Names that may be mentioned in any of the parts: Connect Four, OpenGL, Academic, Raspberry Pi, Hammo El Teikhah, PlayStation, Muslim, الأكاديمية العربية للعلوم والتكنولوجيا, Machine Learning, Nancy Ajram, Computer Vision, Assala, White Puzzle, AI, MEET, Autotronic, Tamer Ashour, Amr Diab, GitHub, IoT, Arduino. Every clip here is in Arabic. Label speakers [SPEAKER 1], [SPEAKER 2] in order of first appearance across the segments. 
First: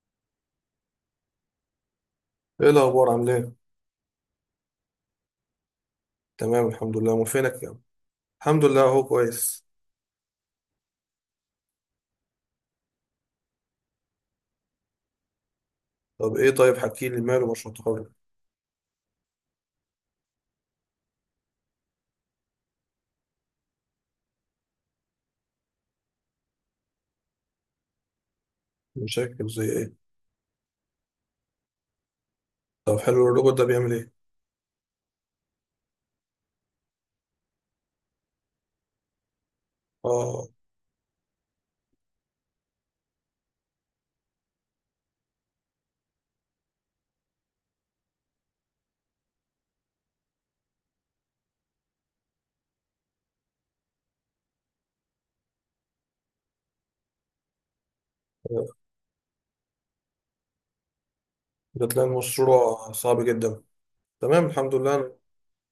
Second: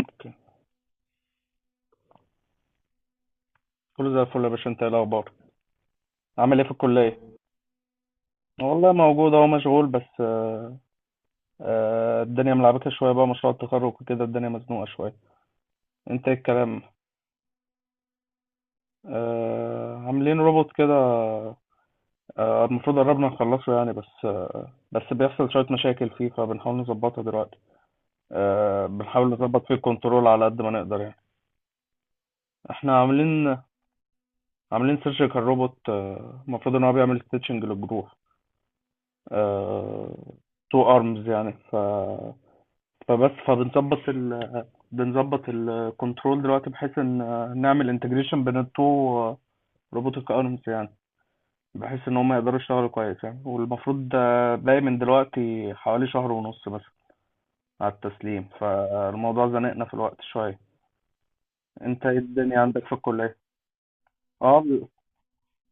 [SPEAKER 1] اوكي.
[SPEAKER 2] ايه الاخبار؟ عامل ايه؟
[SPEAKER 1] كله زي الفل يا باشا، انت ايه الاخبار؟ عامل ايه
[SPEAKER 2] تمام
[SPEAKER 1] في
[SPEAKER 2] الحمد لله، امال
[SPEAKER 1] الكليه؟
[SPEAKER 2] فينك يا عم؟ الحمد لله
[SPEAKER 1] والله
[SPEAKER 2] اهو
[SPEAKER 1] موجود اهو،
[SPEAKER 2] كويس.
[SPEAKER 1] مشغول بس الدنيا ملعبكه شويه بقى، مشروع التخرج وكده الدنيا مزنوقه شويه. انت ايه
[SPEAKER 2] طب ايه؟ طيب
[SPEAKER 1] الكلام؟
[SPEAKER 2] حكي لي، ماله مشروع التخرج؟
[SPEAKER 1] عاملين روبوت كده. المفروض قربنا نخلصه يعني، بس بيحصل شويه مشاكل فيه فبنحاول نظبطها دلوقتي. بنحاول
[SPEAKER 2] مشاكل زي
[SPEAKER 1] نظبط فيه
[SPEAKER 2] ايه؟
[SPEAKER 1] الكنترول على قد ما نقدر يعني. احنا
[SPEAKER 2] طب حلو، الروبوت
[SPEAKER 1] عاملين
[SPEAKER 2] ده بيعمل ايه؟
[SPEAKER 1] عاملين سيرجيكال روبوت. المفروض ان هو بيعمل ستيتشنج للجروح. آه،
[SPEAKER 2] اه،
[SPEAKER 1] تو ارمز يعني. ف فبس فبنظبط ال بنظبط الكنترول دلوقتي بحيث ان نعمل انتجريشن بين التو روبوتك ارمز يعني، بحيث ان هم يقدروا يشتغلوا كويس يعني. والمفروض ده باقي من دلوقتي حوالي شهر ونص مثلا على التسليم، فالموضوع زنقنا في الوقت شوية.
[SPEAKER 2] ده
[SPEAKER 1] انت
[SPEAKER 2] تلاقي
[SPEAKER 1] ايه الدنيا عندك في
[SPEAKER 2] المشروع صعب
[SPEAKER 1] الكلية؟
[SPEAKER 2] جدا. تمام
[SPEAKER 1] اه.
[SPEAKER 2] الحمد لله، انا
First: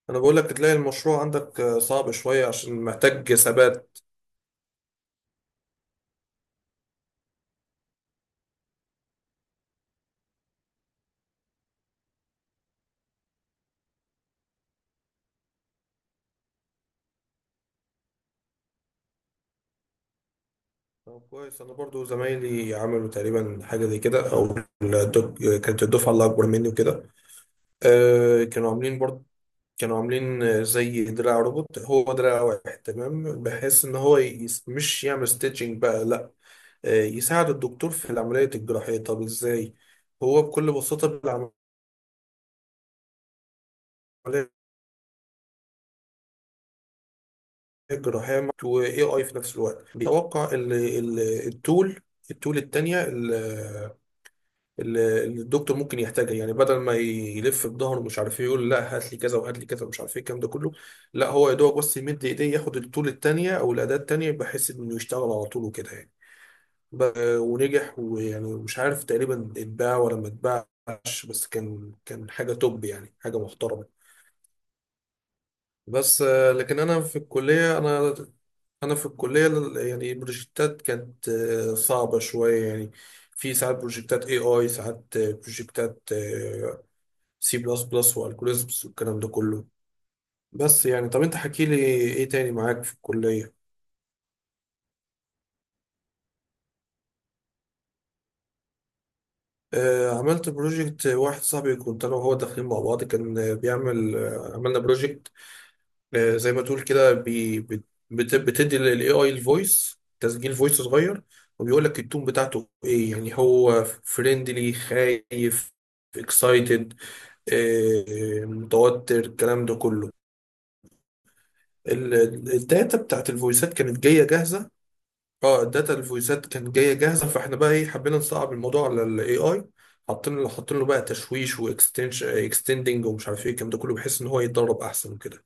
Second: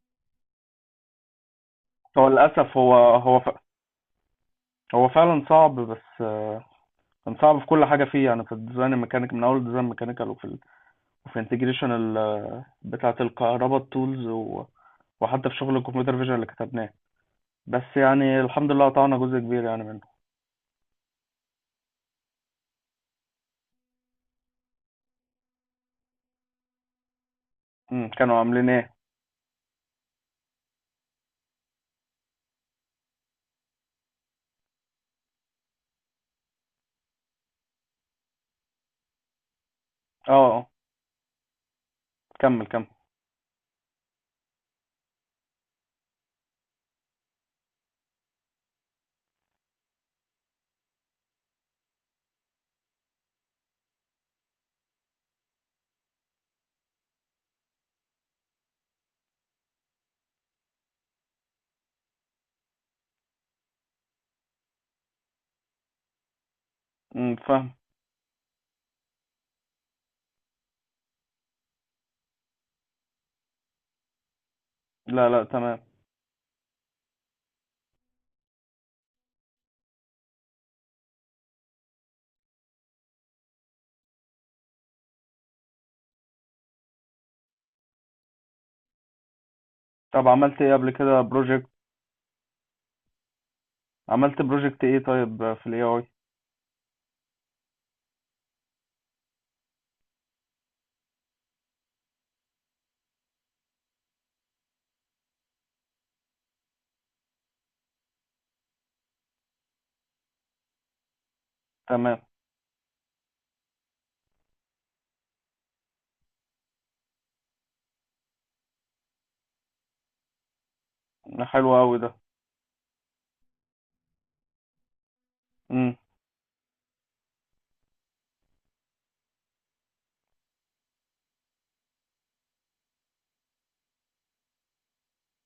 [SPEAKER 2] أنا بقول لك تلاقي المشروع عندك صعب
[SPEAKER 1] هو
[SPEAKER 2] شويه
[SPEAKER 1] للاسف
[SPEAKER 2] عشان محتاج ثبات.
[SPEAKER 1] هو فعلا صعب بس كان صعب في كل حاجة فيه يعني. في الديزاين الميكانيك من اول ديزاين ميكانيكال، وفي انتجريشن بتاعة الكهرباء، التولز و... وحتى في شغل الكمبيوتر فيجن اللي كتبناه. بس يعني الحمد لله قطعنا جزء كبير يعني منه.
[SPEAKER 2] طب كويس، انا برضو زمايلي عملوا تقريبا حاجه زي كده، او كانت الدفعه اللي اكبر مني وكده،
[SPEAKER 1] مم. كانوا عاملين
[SPEAKER 2] كانوا
[SPEAKER 1] ايه؟
[SPEAKER 2] عاملين برضو. كانوا عاملين زي دراع روبوت، هو دراع واحد تمام بحيث ان هو يس، مش يعمل ستيتشنج بقى لا، يساعد الدكتور في العملية الجراحية. طب ازاي؟
[SPEAKER 1] اه،
[SPEAKER 2] هو
[SPEAKER 1] اه،
[SPEAKER 2] بكل بساطة بالعملية
[SPEAKER 1] كمل كمل.
[SPEAKER 2] الجراحية و AI في نفس الوقت بيتوقع التول، التول التانية اللي الدكتور ممكن يحتاجها، يعني بدل ما يلف بظهره مش عارف ايه يقول لا هات لي كذا وهات لي كذا ومش عارف ايه الكلام ده كله. لا هو يا دوبك بس يمد ايديه ياخد الطول التانية او الاداة التانية بحيث انه يشتغل على طول وكده يعني.
[SPEAKER 1] مم، فاهم.
[SPEAKER 2] ونجح، ويعني مش عارف تقريبا اتباع ولا ما اتباعش، بس كان، كان حاجة توب يعني، حاجة محترمة.
[SPEAKER 1] لا، لا، تمام.
[SPEAKER 2] بس لكن انا في الكلية، انا في الكلية يعني البروجكتات كانت صعبة شوية يعني. في ساعات بروجكتات اي اي، ساعات بروجكتات سي بلس بلس والجوريزمز والكلام ده كله.
[SPEAKER 1] طب عملت ايه
[SPEAKER 2] بس
[SPEAKER 1] قبل
[SPEAKER 2] يعني
[SPEAKER 1] كده
[SPEAKER 2] طب انت حكي
[SPEAKER 1] بروجكت؟
[SPEAKER 2] لي ايه تاني معاك في الكلية؟
[SPEAKER 1] عملت بروجكت ايه طيب في الاي اي؟
[SPEAKER 2] آه، عملت بروجكت واحد، صاحبي كنت انا وهو داخلين مع بعض، كان بيعمل آه، عملنا بروجكت آه زي ما تقول كده، بتدي للاي اي الفويس، تسجيل فويس صغير، وبيقول لك
[SPEAKER 1] تمام.
[SPEAKER 2] التون بتاعته ايه، يعني هو فريندلي، خايف، اكسايتد، متوتر، الكلام ده كله.
[SPEAKER 1] حلو قوي ده.
[SPEAKER 2] ال- الداتا بتاعت الفويسات كانت جايه جاهزه. اه، الداتا
[SPEAKER 1] امم.
[SPEAKER 2] الفويسات كانت جايه جاهزه، فاحنا بقى ايه حبينا نصعب الموضوع على الاي اي، حاطين له بقى تشويش واكستنشن اكستندنج ومش عارف ايه الكلام ده كله بحيث ان هو يتدرب احسن وكده.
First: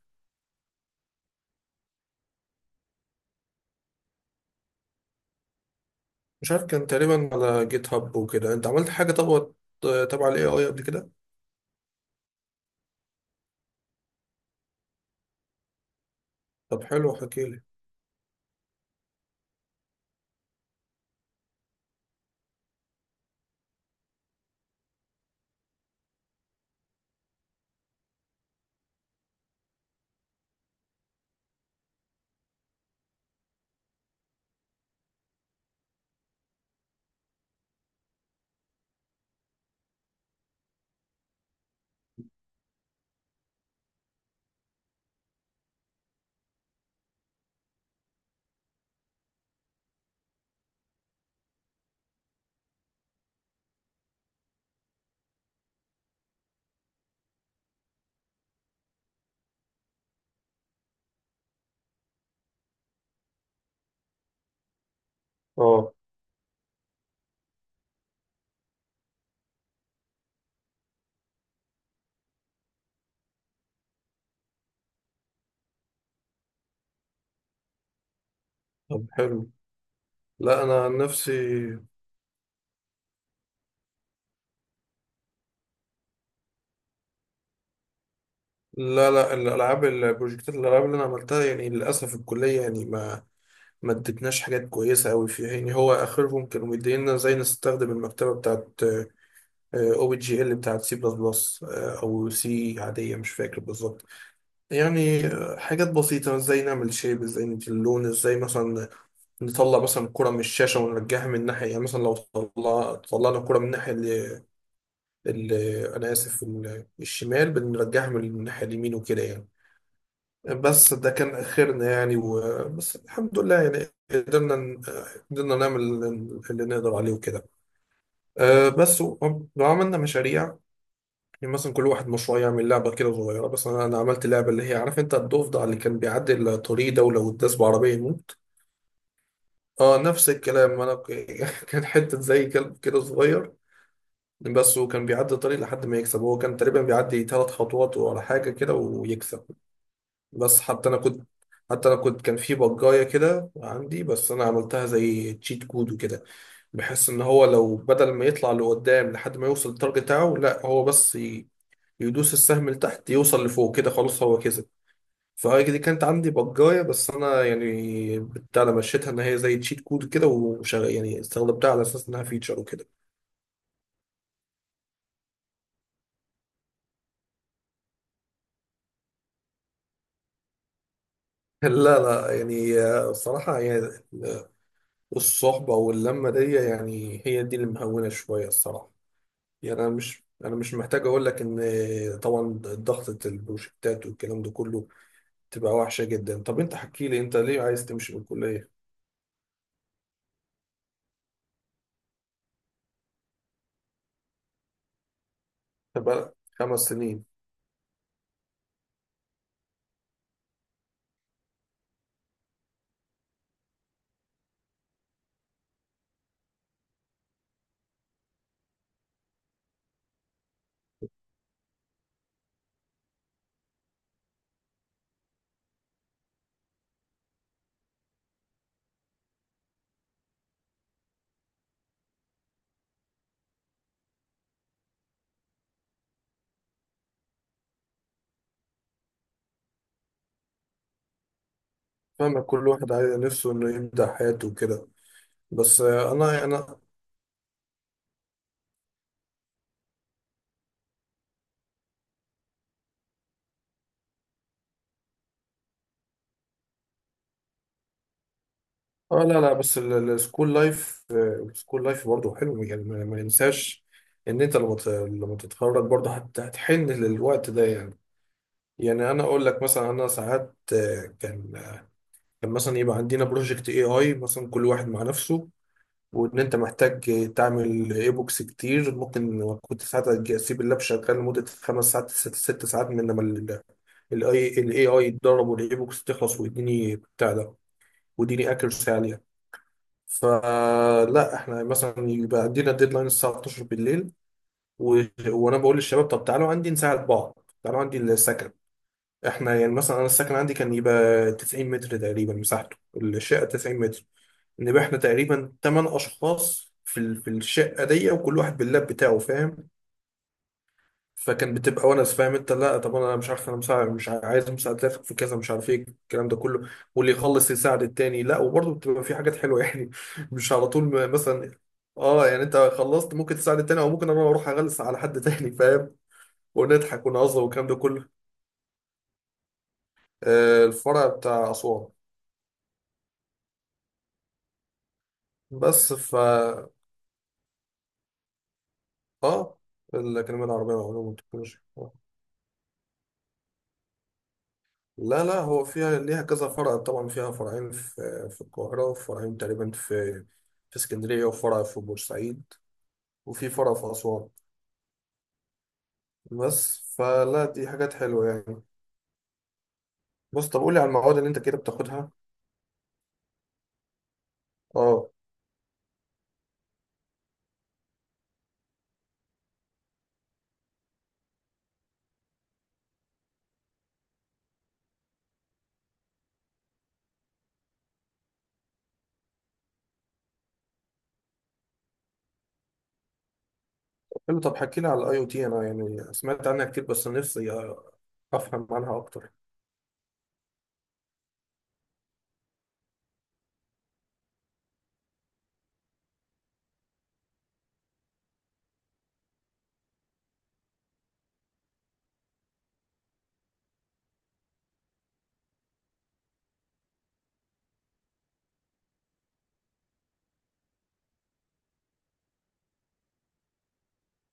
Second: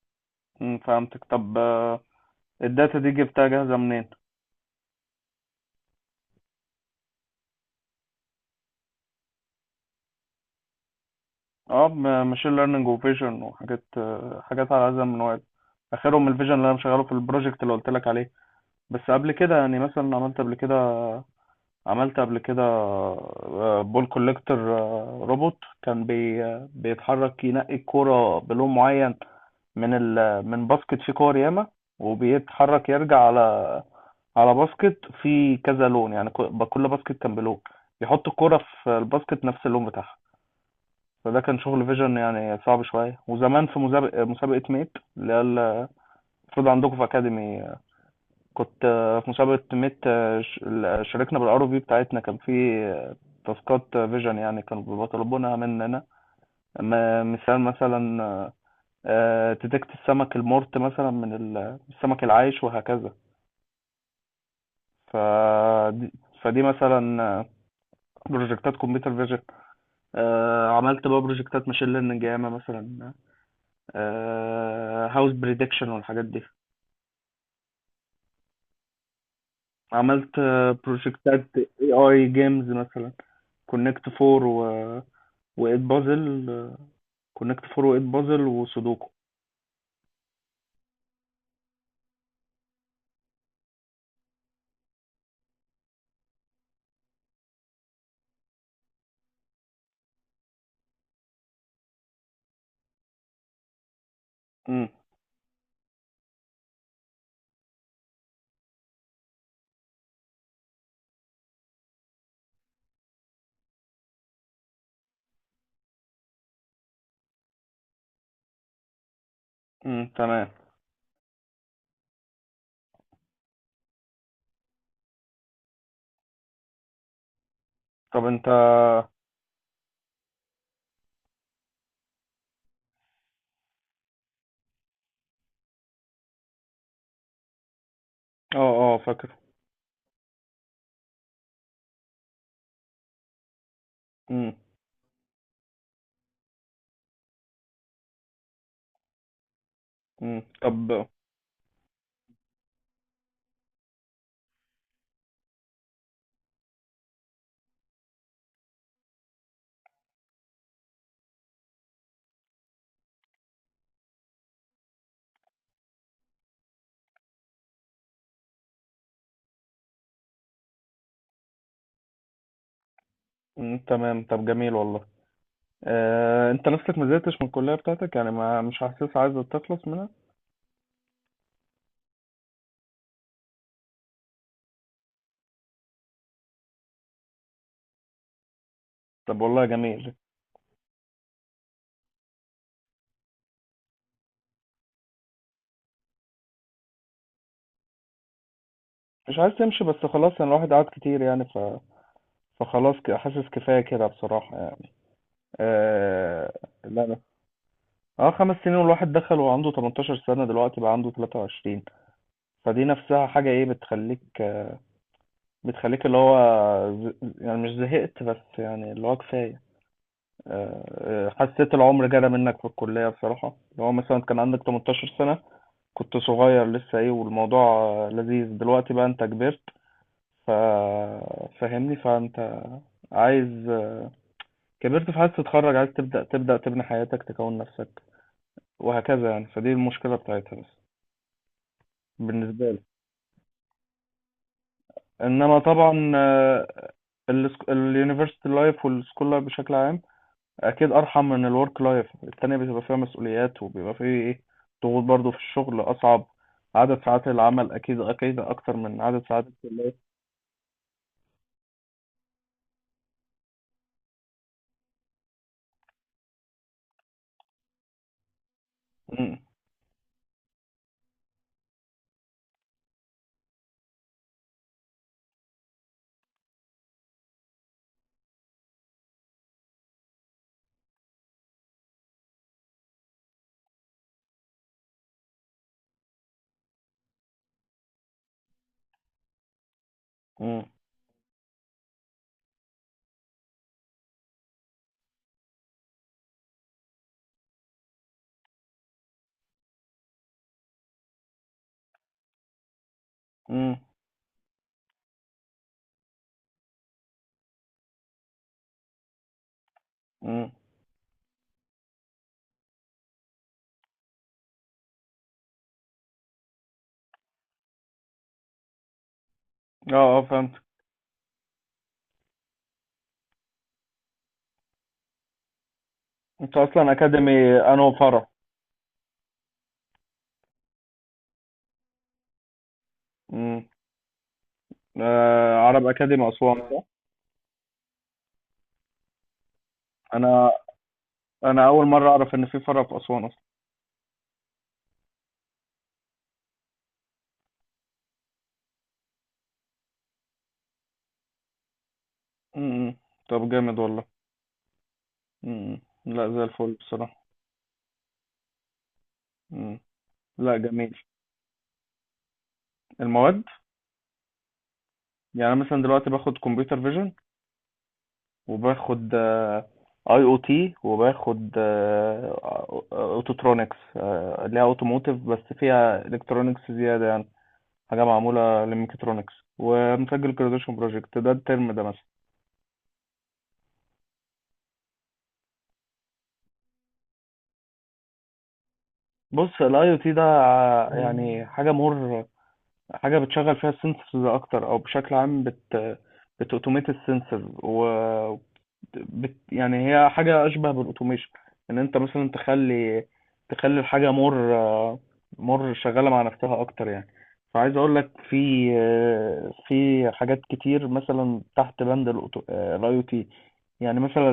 [SPEAKER 1] امم، فهمتك. طب الداتا دي جبتها جاهزة منين؟
[SPEAKER 2] مش عارف، كان تقريبا على جيت هاب وكده. انت عملت حاجه طب تبع الاي اي قبل كده؟
[SPEAKER 1] اه، ماشين ليرنينج وفيجن وحاجات آه، حاجات على هذا المنوال. اخرهم الفيجن اللي انا
[SPEAKER 2] طب
[SPEAKER 1] مشغله في
[SPEAKER 2] حلو حكي
[SPEAKER 1] البروجكت
[SPEAKER 2] لي.
[SPEAKER 1] اللي قلت لك عليه. بس قبل كده يعني مثلا عملت قبل كده بول كوليكتور. روبوت كان بي آه، بيتحرك ينقي الكورة بلون معين من من باسكت فيه كور ياما، وبيتحرك يرجع على باسكت فيه كذا لون يعني. كل باسكت كان بلون، يحط الكورة في الباسكت نفس اللون بتاعها. فده كان شغل فيجن يعني صعب شوية. وزمان في مسابقة ميت اللي هي المفروض عندكم في أكاديمي، كنت في مسابقة ميت. شاركنا بالار في بتاعتنا. كان في آه، تاسكات فيجن يعني كانوا بيطلبونها مننا، م- مثال مثلا تدكت السمك المرت مثلا من السمك العايش وهكذا.
[SPEAKER 2] اه
[SPEAKER 1] فدي فدي مثلا بروجكتات كمبيوتر فيجن. عملت بقى بروجكتات ماشين ليرنينج ياما مثلا، هاوس بريدكشن والحاجات دي.
[SPEAKER 2] طب حلو.
[SPEAKER 1] عملت
[SPEAKER 2] لا انا عن نفسي،
[SPEAKER 1] بروجكتات اي اي جيمز مثلا، كونكت فور و... وايت بازل كونكت فور وايت بازل وسودوكو.
[SPEAKER 2] لا لا، الالعاب، البروجكتات الالعاب اللي انا عملتها يعني للاسف الكليه يعني ما ادتناش حاجات كويسه قوي فيها، يعني هو اخرهم كانوا مدينا زي نستخدم المكتبه بتاعت او بي جي ال بتاعت سي بلس بلس او سي عاديه، مش فاكر بالظبط.
[SPEAKER 1] امم،
[SPEAKER 2] يعني حاجات بسيطه، ازاي نعمل شيب، ازاي ندي اللون، ازاي مثلا نطلع مثلا الكرة من الشاشة ونرجعها من ناحية، يعني مثلا لو طلع طلعنا الكرة من الناحية ال... أنا آسف، الشمال، بنرجعها من الناحية اليمين وكده يعني.
[SPEAKER 1] امم، تمام.
[SPEAKER 2] بس ده كان آخرنا يعني، بس الحمد لله يعني قدرنا نعمل اللي نقدر عليه وكده.
[SPEAKER 1] طب انت.
[SPEAKER 2] أه بس لو عملنا مشاريع، يعني مثلا كل واحد مشروع يعمل لعبة كده صغيرة، بس أنا عملت لعبة اللي هي عارف أنت الضفدع اللي كان بيعدي الطريق ده ولو اتداس بعربية يموت.
[SPEAKER 1] اه، اه، فاكر.
[SPEAKER 2] أه نفس الكلام. كان حتة زي كلب كده صغير،
[SPEAKER 1] امم،
[SPEAKER 2] بس وكان بيعدي الطريق لحد ما يكسب، هو كان تقريبا بيعدي ثلاث خطوات ولا حاجة كده ويكسب.
[SPEAKER 1] امم،
[SPEAKER 2] بس حتى أنا
[SPEAKER 1] طب.
[SPEAKER 2] كنت حتى أنا كنت، كان في بجاية كده عندي، بس أنا عملتها زي تشيت كود وكده، بحيث إن هو لو بدل ما يطلع لقدام لحد ما يوصل للتارجت بتاعه، لا هو بس يدوس السهم لتحت يوصل لفوق كده خلاص هو كسب. فهي دي كانت عندي بجاية، بس انا يعني بتاع، أنا مشيتها ان هي زي تشيت كود كده وشغل، يعني استخدمتها على اساس انها فيتشر وكده.
[SPEAKER 1] امم، تمام. طب جميل والله. انت نفسك ما زهقتش من الكلية بتاعتك يعني؟ ما مش حاسس عايز تخلص منها؟
[SPEAKER 2] لا لا يعني، الصراحة يعني الصحبة واللمة دي يعني هي دي اللي مهونة شوية الصراحة.
[SPEAKER 1] طب والله
[SPEAKER 2] يعني أنا
[SPEAKER 1] جميل.
[SPEAKER 2] مش أنا مش محتاج أقول لك إن طبعا ضغطة البروجكتات والكلام ده كله تبقى وحشة جدا. طب أنت حكي لي، أنت ليه عايز تمشي من الكلية؟
[SPEAKER 1] مش عايز تمشي، بس خلاص يعني الواحد قعد كتير يعني، فخلاص حاسس كفاية كده بصراحة يعني.
[SPEAKER 2] تبقى
[SPEAKER 1] آه...
[SPEAKER 2] خمس
[SPEAKER 1] لا، لا،
[SPEAKER 2] سنين.
[SPEAKER 1] اه، 5 سنين. والواحد دخل وعنده 18 سنة، دلوقتي بقى عنده 23. فدي نفسها حاجة ايه بتخليك اللي هو يعني مش زهقت، بس يعني اللي هو كفاية. حسيت العمر جرى منك في الكلية بصراحة، اللي هو مثلا كان عندك 18 سنة، كنت صغير لسه ايه والموضوع لذيذ، دلوقتي بقى انت كبرت. ف فاهمني. فانت عايز كبرت، فعايز تتخرج، عايز تبدأ تبني حياتك تكون نفسك وهكذا يعني. فدي المشكلة بتاعتها بس،
[SPEAKER 2] فاهمك،
[SPEAKER 1] بالنسبة
[SPEAKER 2] كل
[SPEAKER 1] لي.
[SPEAKER 2] واحد نفسه انه يبدأ حياته وكده.
[SPEAKER 1] انما
[SPEAKER 2] بس آه،
[SPEAKER 1] طبعا
[SPEAKER 2] انا يعني انا
[SPEAKER 1] اليونيفرسيتي لايف والسكول لايف بشكل عام اكيد ارحم من الورك لايف التانية، بتبقى فيها مسؤوليات وبيبقى فيه ايه، ضغوط برضو. في الشغل اصعب، عدد ساعات العمل اكيد اكيد اكتر من
[SPEAKER 2] اه.
[SPEAKER 1] عدد
[SPEAKER 2] لا
[SPEAKER 1] ساعات
[SPEAKER 2] لا، بس
[SPEAKER 1] الكلية.
[SPEAKER 2] السكول لايف، السكول لايف برضه حلو يعني، ما ننساش ان انت لما لما تتخرج برضه هتحن للوقت ده يعني. يعني انا
[SPEAKER 1] امم،
[SPEAKER 2] اقول لك مثلا، انا ساعات كان، كان مثلا يبقى عندنا بروجكت اي اي مثلا كل واحد مع نفسه، وان انت محتاج تعمل اي بوكس كتير، ممكن كنت ساعات اسيب اللاب شغال لمده خمس ساعات، ست ساعات، من لما الاي اي يتدرب والاي بوكس تخلص ويديني بتاع ده ويديني اكيرسي عاليه.
[SPEAKER 1] امم،
[SPEAKER 2] فلا احنا مثلا يبقى عندنا ديدلاين الساعه 12 بالليل، و... وانا بقول للشباب طب تعالوا عندي نساعد بعض، تعالوا عندي السكن. احنا يعني مثلا انا السكن عندي كان يبقى 90 متر تقريبا مساحته، الشقه
[SPEAKER 1] امم،
[SPEAKER 2] 90 متر. نبقى احنا تقريبا تمن اشخاص في الشقه دي، وكل واحد باللاب بتاعه فاهم،
[SPEAKER 1] امم.
[SPEAKER 2] فكان بتبقى ونس فاهم انت. لا طب انا مش عارف انا مساعد، مش ع- عايز مساعدتك في كذا مش عارف ايه الكلام ده كله، واللي يخلص يساعد التاني، لا وبرضه بتبقى في حاجات حلوه يعني.
[SPEAKER 1] اه، اه، فهمت.
[SPEAKER 2] مش على طول، مثلا اه، يعني انت خلصت ممكن تساعد التاني، او ممكن انا اروح اغلس على حد تاني فاهم،
[SPEAKER 1] انت اصلا
[SPEAKER 2] ونضحك ونهزر
[SPEAKER 1] اكاديمي
[SPEAKER 2] والكلام ده
[SPEAKER 1] انو
[SPEAKER 2] كله.
[SPEAKER 1] فرع؟
[SPEAKER 2] آه، الفرع بتاع اسوان.
[SPEAKER 1] امم. عرب
[SPEAKER 2] بس ف
[SPEAKER 1] اكاديمي اسوان صح؟
[SPEAKER 2] اه، الاكاديميه
[SPEAKER 1] انا
[SPEAKER 2] العربيه للعلوم والتكنولوجيا.
[SPEAKER 1] انا اول مره اعرف ان في فرع في اسوان اصلا.
[SPEAKER 2] لا لا، هو فيها ليها كذا فرع طبعا، فيها فرعين في القاهرة، وفرعين تقريبا في في اسكندرية، وفرع في بورسعيد،
[SPEAKER 1] امم. طب
[SPEAKER 2] وفي فرع
[SPEAKER 1] جامد
[SPEAKER 2] في
[SPEAKER 1] والله.
[SPEAKER 2] أسوان.
[SPEAKER 1] امم. لا، زي الفل
[SPEAKER 2] بس
[SPEAKER 1] بصراحه.
[SPEAKER 2] فلا دي حاجات حلوة يعني.
[SPEAKER 1] مم.
[SPEAKER 2] بص
[SPEAKER 1] لا،
[SPEAKER 2] طب قولي على
[SPEAKER 1] جميل.
[SPEAKER 2] المواد اللي أنت كده بتاخدها.
[SPEAKER 1] المواد،
[SPEAKER 2] اه
[SPEAKER 1] يعني أنا مثلا دلوقتي باخد كمبيوتر فيجن، وباخد اي او تي، وباخد اوتوترونكس اللي هي اوتوموتيف بس فيها الكترونكس زياده يعني، حاجه معموله للميكاترونكس، ومسجل جراديويشن بروجكت ده الترم ده مثلا.
[SPEAKER 2] حلو. طب حكيلي على الأي أو تي، أنا يعني سمعت عنها كتير بس نفسي أفهم عنها أكتر.
[SPEAKER 1] بص الاي او تي ده يعني حاجه مور، حاجه بتشغل فيها السنسورز اكتر، او بشكل عام بتوتوميت السنسور. يعني هي حاجة أشبه بالأوتوميشن، إن أنت مثلا تخلي الحاجة مور شغالة مع نفسها أكتر يعني. فعايز أقول لك في حاجات كتير مثلا تحت بند الأي أو تي. يعني مثلا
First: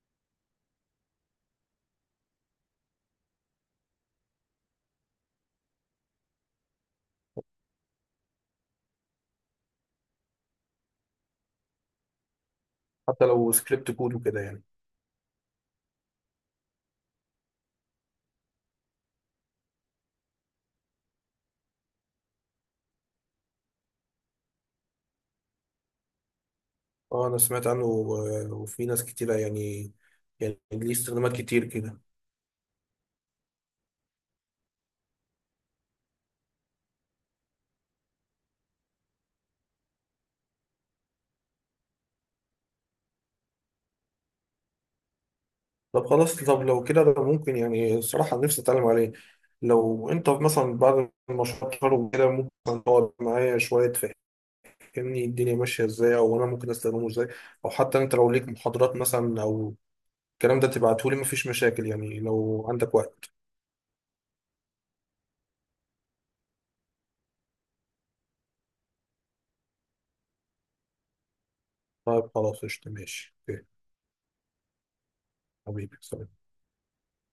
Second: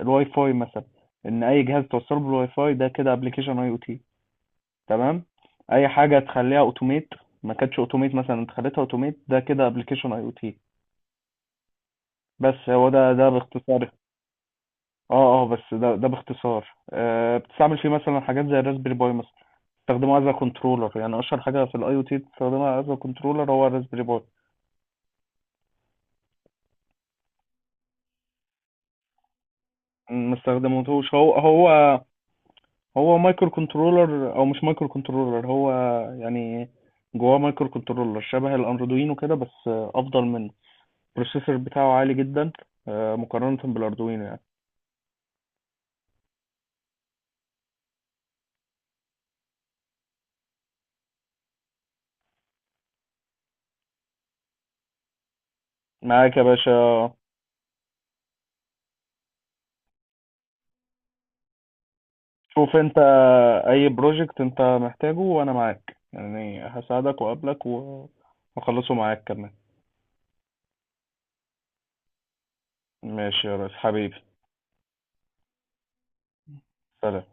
[SPEAKER 1] الواي فاي مثلا، إن أي جهاز توصله بالواي فاي ده كده أبلكيشن أي أو تي. تمام. أي حاجة تخليها أوتوميت ما كانتش أوتوميت، مثلا أنت خليتها أوتوميت ده كده أبلكيشن أي أو تي. بس هو ده
[SPEAKER 2] حتى
[SPEAKER 1] ده
[SPEAKER 2] لو سكريبت
[SPEAKER 1] باختصار.
[SPEAKER 2] كود وكده يعني.
[SPEAKER 1] اه، اه، بس ده باختصار. بتستعمل فيه مثلا حاجات زي الراسبيري باي مثلا، بستخدمه از كنترولر. يعني اشهر حاجه في الاي او تي بتستخدمها از كنترولر هو الراسبيري باي.
[SPEAKER 2] اه، أنا سمعت عنه وفي ناس كتيرة يعني،
[SPEAKER 1] ما
[SPEAKER 2] يعني ليه
[SPEAKER 1] استخدمتهوش.
[SPEAKER 2] استخدامات
[SPEAKER 1] هو
[SPEAKER 2] كتير
[SPEAKER 1] هو
[SPEAKER 2] كده.
[SPEAKER 1] هو مايكرو كنترولر، او مش مايكرو كنترولر، هو يعني جواه مايكرو كنترولر شبه الاردوينو كده، بس افضل منه. البروسيسور بتاعه عالي جدا مقارنة بالاردوينو يعني.
[SPEAKER 2] طب خلاص، طب لو كده ده ممكن يعني الصراحة نفسي أتعلم عليه، لو أنت مثلا بعد المشروع التخرج وكده ممكن تقعد معايا شوية تفهمني الدنيا ماشية إزاي،
[SPEAKER 1] معاك
[SPEAKER 2] أو
[SPEAKER 1] يا
[SPEAKER 2] أنا ممكن أستخدمه
[SPEAKER 1] باشا.
[SPEAKER 2] إزاي، أو حتى أنت لو ليك محاضرات مثلا أو الكلام ده تبعتهولي، مفيش مشاكل يعني لو
[SPEAKER 1] شوف
[SPEAKER 2] عندك
[SPEAKER 1] انت،
[SPEAKER 2] وقت.
[SPEAKER 1] اي بروجكت انت محتاجه وانا معاك يعني، هساعدك واقابلك واخلصه معاك كمان.
[SPEAKER 2] طيب خلاص قشطة، ماشي
[SPEAKER 1] ماشي يا
[SPEAKER 2] أوكي.
[SPEAKER 1] ريس. حبيبي،
[SPEAKER 2] حبيبي سلام.
[SPEAKER 1] سلام.